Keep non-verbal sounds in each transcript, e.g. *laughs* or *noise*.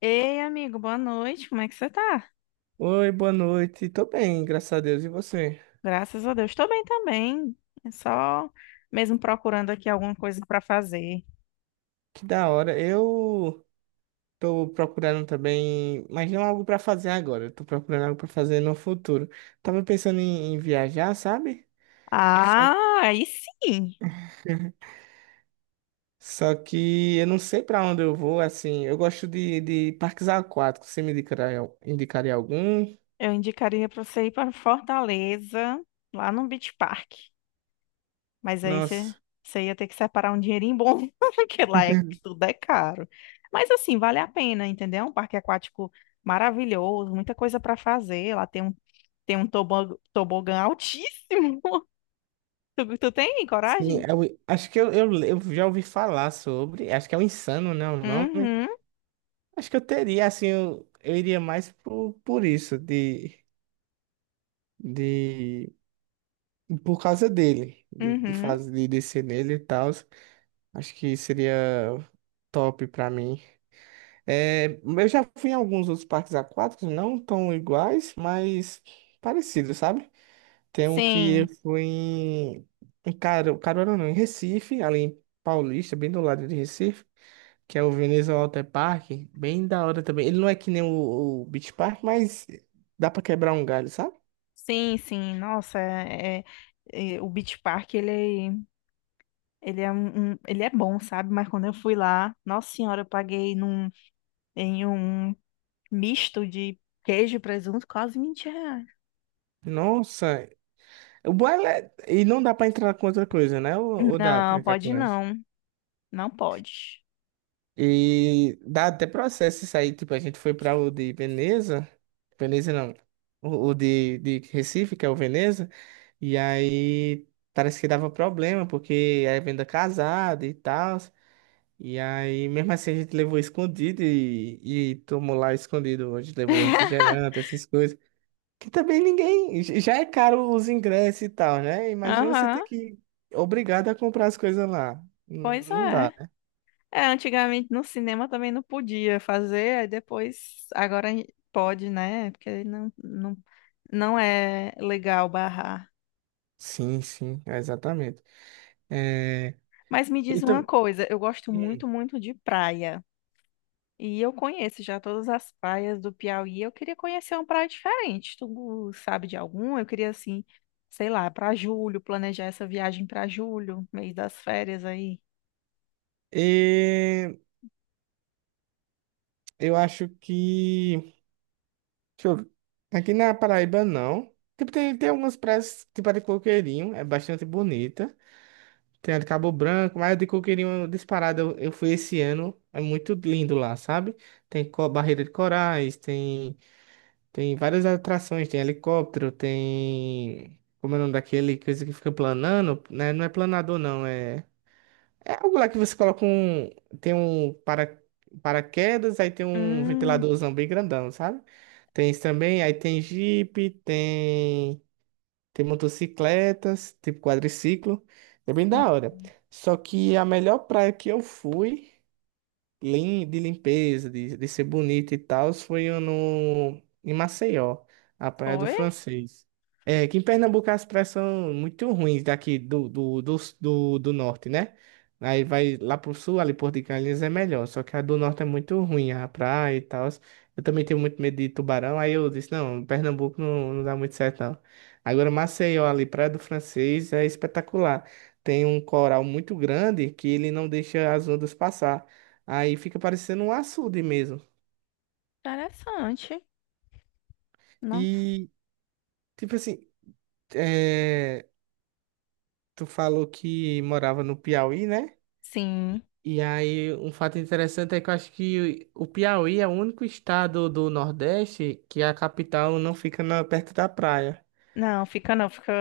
Ei, amigo, boa noite. Como é que você tá? Oi, boa noite. Tô bem, graças a Deus. E você? Graças a Deus. Tô bem também. É só mesmo procurando aqui alguma coisa pra fazer. Que da hora. Eu tô procurando também, mas não algo pra fazer agora. Eu tô procurando algo pra fazer no futuro. Tava pensando em viajar, sabe? Só que, Ah, aí sim. *laughs* só que eu não sei pra onde eu vou, assim. Eu gosto de parques aquáticos. Você me indicaria, indicaria algum? Eu indicaria pra você ir pra Fortaleza, lá no Beach Park. Mas aí você, Nossa. você ia ter que separar um dinheirinho bom, *laughs* porque *laughs* tudo é caro. Mas assim, vale a pena, entendeu? Um parque aquático maravilhoso, muita coisa pra fazer. Lá tem um tobogã altíssimo. *laughs* Tu tem Sim, coragem? eu, acho que eu já ouvi falar sobre. Acho que é o Insano, né? O nome. Uhum, Acho que eu teria, assim, eu iria mais por isso, de, por causa dele, de uhum. fazer, de descer nele e tal. Acho que seria top pra mim. É, eu já fui em alguns outros parques aquáticos, não tão iguais, mas parecidos, sabe? Tem um que eu Sim, fui em Caruaru, não, em Recife, ali em Paulista, bem do lado de Recife, que é o Veneza Water Park, bem da hora também. Ele não é que nem o Beach Park, mas dá pra quebrar um galho, sabe? sim, sim. Nossa, o Beach Park, ele ele é bom, sabe? Mas quando eu fui lá, nossa senhora, eu paguei em um misto de queijo e presunto quase R$ 20. Nossa, o bom é... E não dá pra entrar com outra coisa, né? Ou dá pra Não, entrar com pode ela? não. Não pode. E dá até processo isso aí. Tipo, a gente foi pra o de Veneza. Veneza não. O de Recife, que é o Veneza. E aí parece que dava problema, porque é venda casada e tal. E aí, mesmo assim, a gente levou escondido e tomou lá escondido. A gente levou refrigerante, essas coisas. Que também ninguém. Já é caro os ingressos e tal, né? Imagina você ter Aham, que. Obrigado a comprar as coisas lá. Não pois não dá, é. né? É, antigamente no cinema também não podia fazer, aí depois, agora pode, né? Porque não é legal barrar. Sim, sim, exatamente. É, Mas me diz e uma tam- coisa, eu gosto hum, muito, muito de praia. E eu conheço já todas as praias do Piauí. Eu queria conhecer uma praia diferente. Tu sabe de alguma? Eu queria assim, sei lá, para julho, planejar essa viagem para julho, mês das férias aí. e eu acho que. Deixa eu ver. Aqui na Paraíba, não. Tipo, tem algumas praias, tipo a de Coqueirinho, é bastante bonita. Tem a de Cabo Branco, mas a de Coqueirinho disparada, eu fui esse ano, é muito lindo lá, sabe? Tem barreira de corais, tem, tem várias atrações, tem helicóptero, tem. Como é o nome daquele coisa que fica planando, né? Não é planador, não, é. É algo lá que você coloca um. Tem um paraquedas, aí tem um Hum, ventiladorzão bem grandão, sabe? Tem isso também, aí tem Jeep, tem. Tem motocicletas, tipo quadriciclo. É bem sim. da hora. Só que a melhor praia que eu fui, de limpeza, de ser bonita e tal, foi no, em Maceió, a Praia do Foi Francês. É, que em Pernambuco as praias são muito ruins daqui do norte, né? Aí vai lá pro sul, ali Porto de Galinhas é melhor, só que a do norte é muito ruim, a praia e tal. Eu também tenho muito medo de tubarão, aí eu disse, não, Pernambuco não, não dá muito certo, não. Agora Maceió ali, Praia do Francês, é espetacular. Tem um coral muito grande que ele não deixa as ondas passar. Aí fica parecendo um açude mesmo. interessante. Não. E, tipo assim, é, tu falou que morava no Piauí, né? Sim. E aí, um fato interessante é que eu acho que o Piauí é o único estado do Nordeste que a capital não fica perto da praia. Não, fica não, fica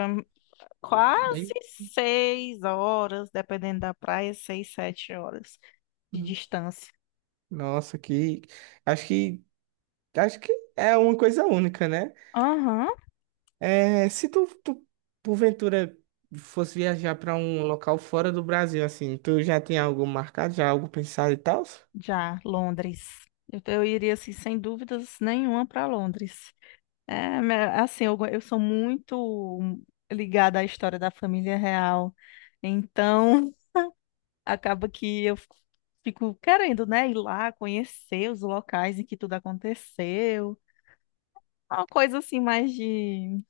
quase Bem, 6 horas, dependendo da praia, 6, 7 horas de distância. nossa, que. Acho que. Acho que é uma coisa única, né? Aham, É, se tu porventura fosse viajar para um local fora do Brasil, assim, tu já tem algo marcado, já algo pensado e tal? já, Londres. Eu iria, assim, sem dúvidas nenhuma para Londres. É, assim, eu sou muito ligada à história da família real, então *laughs* acaba que eu fico querendo, né, ir lá conhecer os locais em que tudo aconteceu. Uma coisa assim mais de.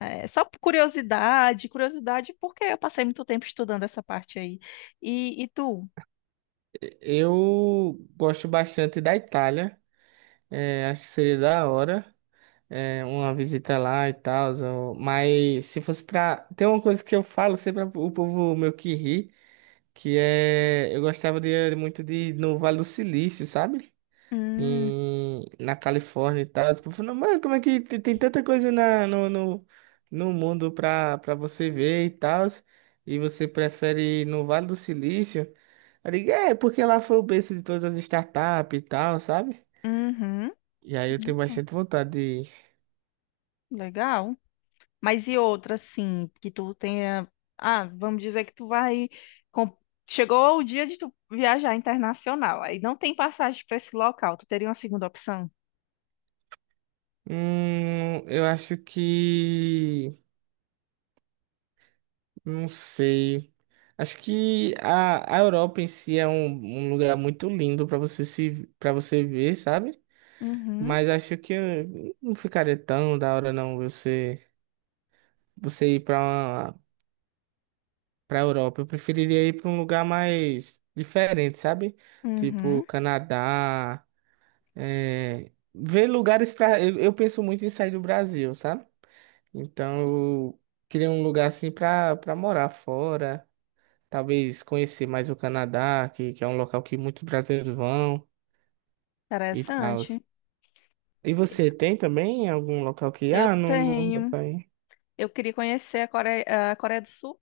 É, só por curiosidade, porque eu passei muito tempo estudando essa parte aí. E tu? Eu gosto bastante da Itália. É, acho que seria da hora, é, uma visita lá e tal. Mas se fosse pra. Tem uma coisa que eu falo sempre o povo meio que ri, que é. Eu gostaria muito de ir no Vale do Silício, sabe? Hum, Em, na Califórnia e tal. Tipo, eu falei, mano, como é que tem tanta coisa na, no, no, no mundo pra você ver e tal, e você prefere ir no Vale do Silício? Eu digo, é, porque lá foi o berço de todas as startups e tal, sabe? uhum, E aí eu tenho uhum, bastante vontade de ir. legal. Mas e outra, assim, que tu tenha. Ah, vamos dizer que tu vai. com- Chegou o dia de tu viajar internacional. Aí não tem passagem para esse local. Tu teria uma segunda opção? Eu acho que. Não sei. Acho que a Europa em si é um, um lugar muito lindo pra você se para você ver, sabe? Uhum, Mas acho que não ficaria tão da hora não você ir para uma para Europa. Eu preferiria ir para um lugar mais diferente, sabe? Tipo uhum. Canadá, é, ver lugares para eu penso muito em sair do Brasil, sabe? Então eu queria um lugar assim para morar fora, talvez conhecer mais o Canadá, que é um local que muitos brasileiros vão e tal. Interessante. E você tem também algum local que Eu ah, não dá tenho. pra ir? Eu queria conhecer a Coreia do Sul.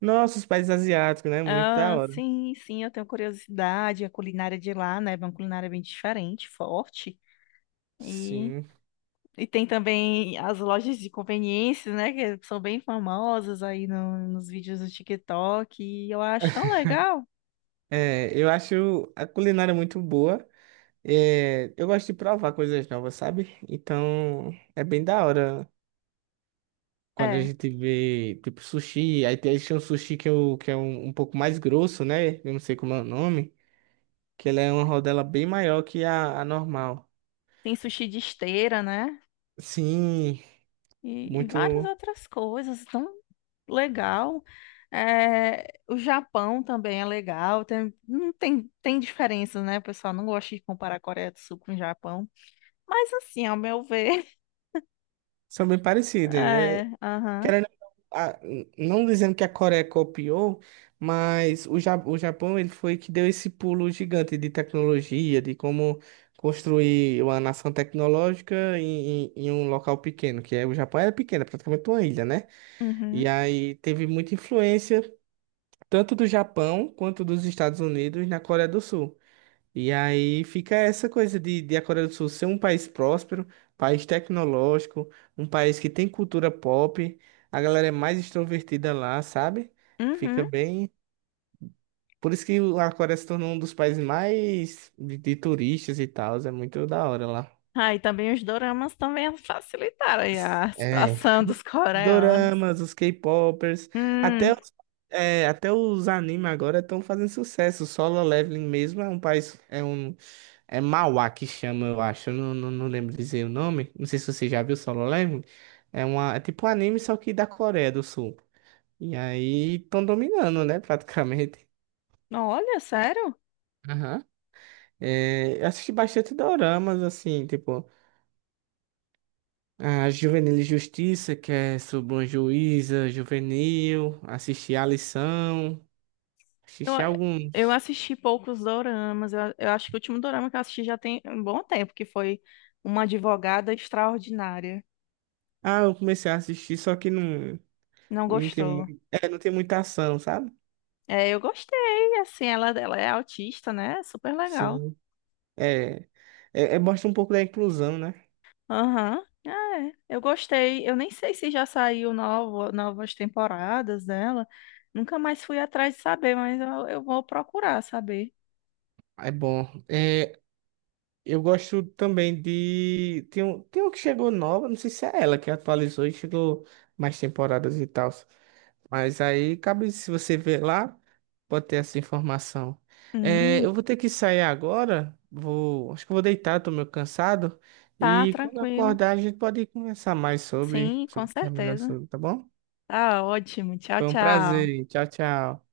Nossa, os países asiáticos, né? Muito da Ah, hora. sim, sim, eu tenho curiosidade. A culinária de lá, né? É uma culinária bem diferente, forte. E, Sim. e tem também as lojas de conveniência, né? Que são bem famosas aí nos vídeos do TikTok. E eu acho tão legal. É, eu acho a culinária muito boa. É, eu gosto de provar coisas novas, sabe? Então, é bem da hora quando a É, gente vê, tipo, sushi. Aí tem um sushi que, eu, que é um, um pouco mais grosso, né? Eu não sei como é o nome. Que ele é uma rodela bem maior que a normal. tem sushi de esteira, né? Sim, E várias muito... outras coisas. Tão legal. É, o Japão também é legal. Não tem, tem diferença, né? O pessoal não gosta de comparar a Coreia do Sul com o Japão. Mas assim, ao meu ver, São bem *laughs* parecidas, né? é, aham, Querendo, a- não dizendo que a Coreia copiou, mas o, o Japão ele foi que deu esse pulo gigante de tecnologia, de como construir uma nação tecnológica em um local pequeno, que é o Japão era pequeno, é praticamente uma ilha, né? E uhum, aí teve muita influência tanto do Japão quanto dos Estados Unidos na Coreia do Sul. E aí fica essa coisa de a Coreia do Sul ser um país próspero, país tecnológico, um país que tem cultura pop, a galera é mais extrovertida lá, sabe? Fica uhum. bem. Por isso que a Coreia se tornou um dos países mais de turistas e tal, é muito da hora lá. Ah, e também os doramas também facilitaram aí a É, situação *laughs* dos os coreanos. doramas, os K-popers, até Hum, os, é, até os animes agora estão fazendo sucesso. O Solo Leveling mesmo é um país, é um, é Mauá que chama, eu acho. Eu não lembro dizer o nome. Não sei se você já viu Solo Leveling. É uma, é tipo um anime, só que da Coreia do Sul. E aí estão dominando, né? Praticamente. olha, sério? Aham. É, eu assisti bastante doramas, assim, tipo, a Juvenil Justiça, que é sobre uma juíza juvenil, assisti A Lição, Eu, assisti eu alguns. assisti poucos doramas, eu acho que o último dorama que eu assisti já tem um bom tempo, que foi Uma Advogada Extraordinária. Ah, eu comecei a assistir, só que não, Não não tem, gostou? É, não tem muita ação, sabe? É, eu gostei, assim, ela é autista, né? Super legal. Sim. É, é, é mostra um pouco da inclusão, né? Aham. Ah, é, eu gostei. Eu nem sei se já saiu novas temporadas dela. Nunca mais fui atrás de saber, mas eu vou procurar saber. É bom. É, eu gosto também de. Tem um que chegou nova, não sei se é ela que atualizou e chegou mais temporadas e tal. Mas aí cabe, se você ver lá, pode ter essa informação. É, Hum, eu vou ter que sair agora. Vou, acho que eu vou deitar, tô meio cansado. tá E quando eu tranquilo. acordar, a gente pode conversar mais sobre, Sim, com sobre terminar certeza. sobre, tá bom? Tá ótimo. Tchau, Foi um tchau. prazer. Tchau, tchau.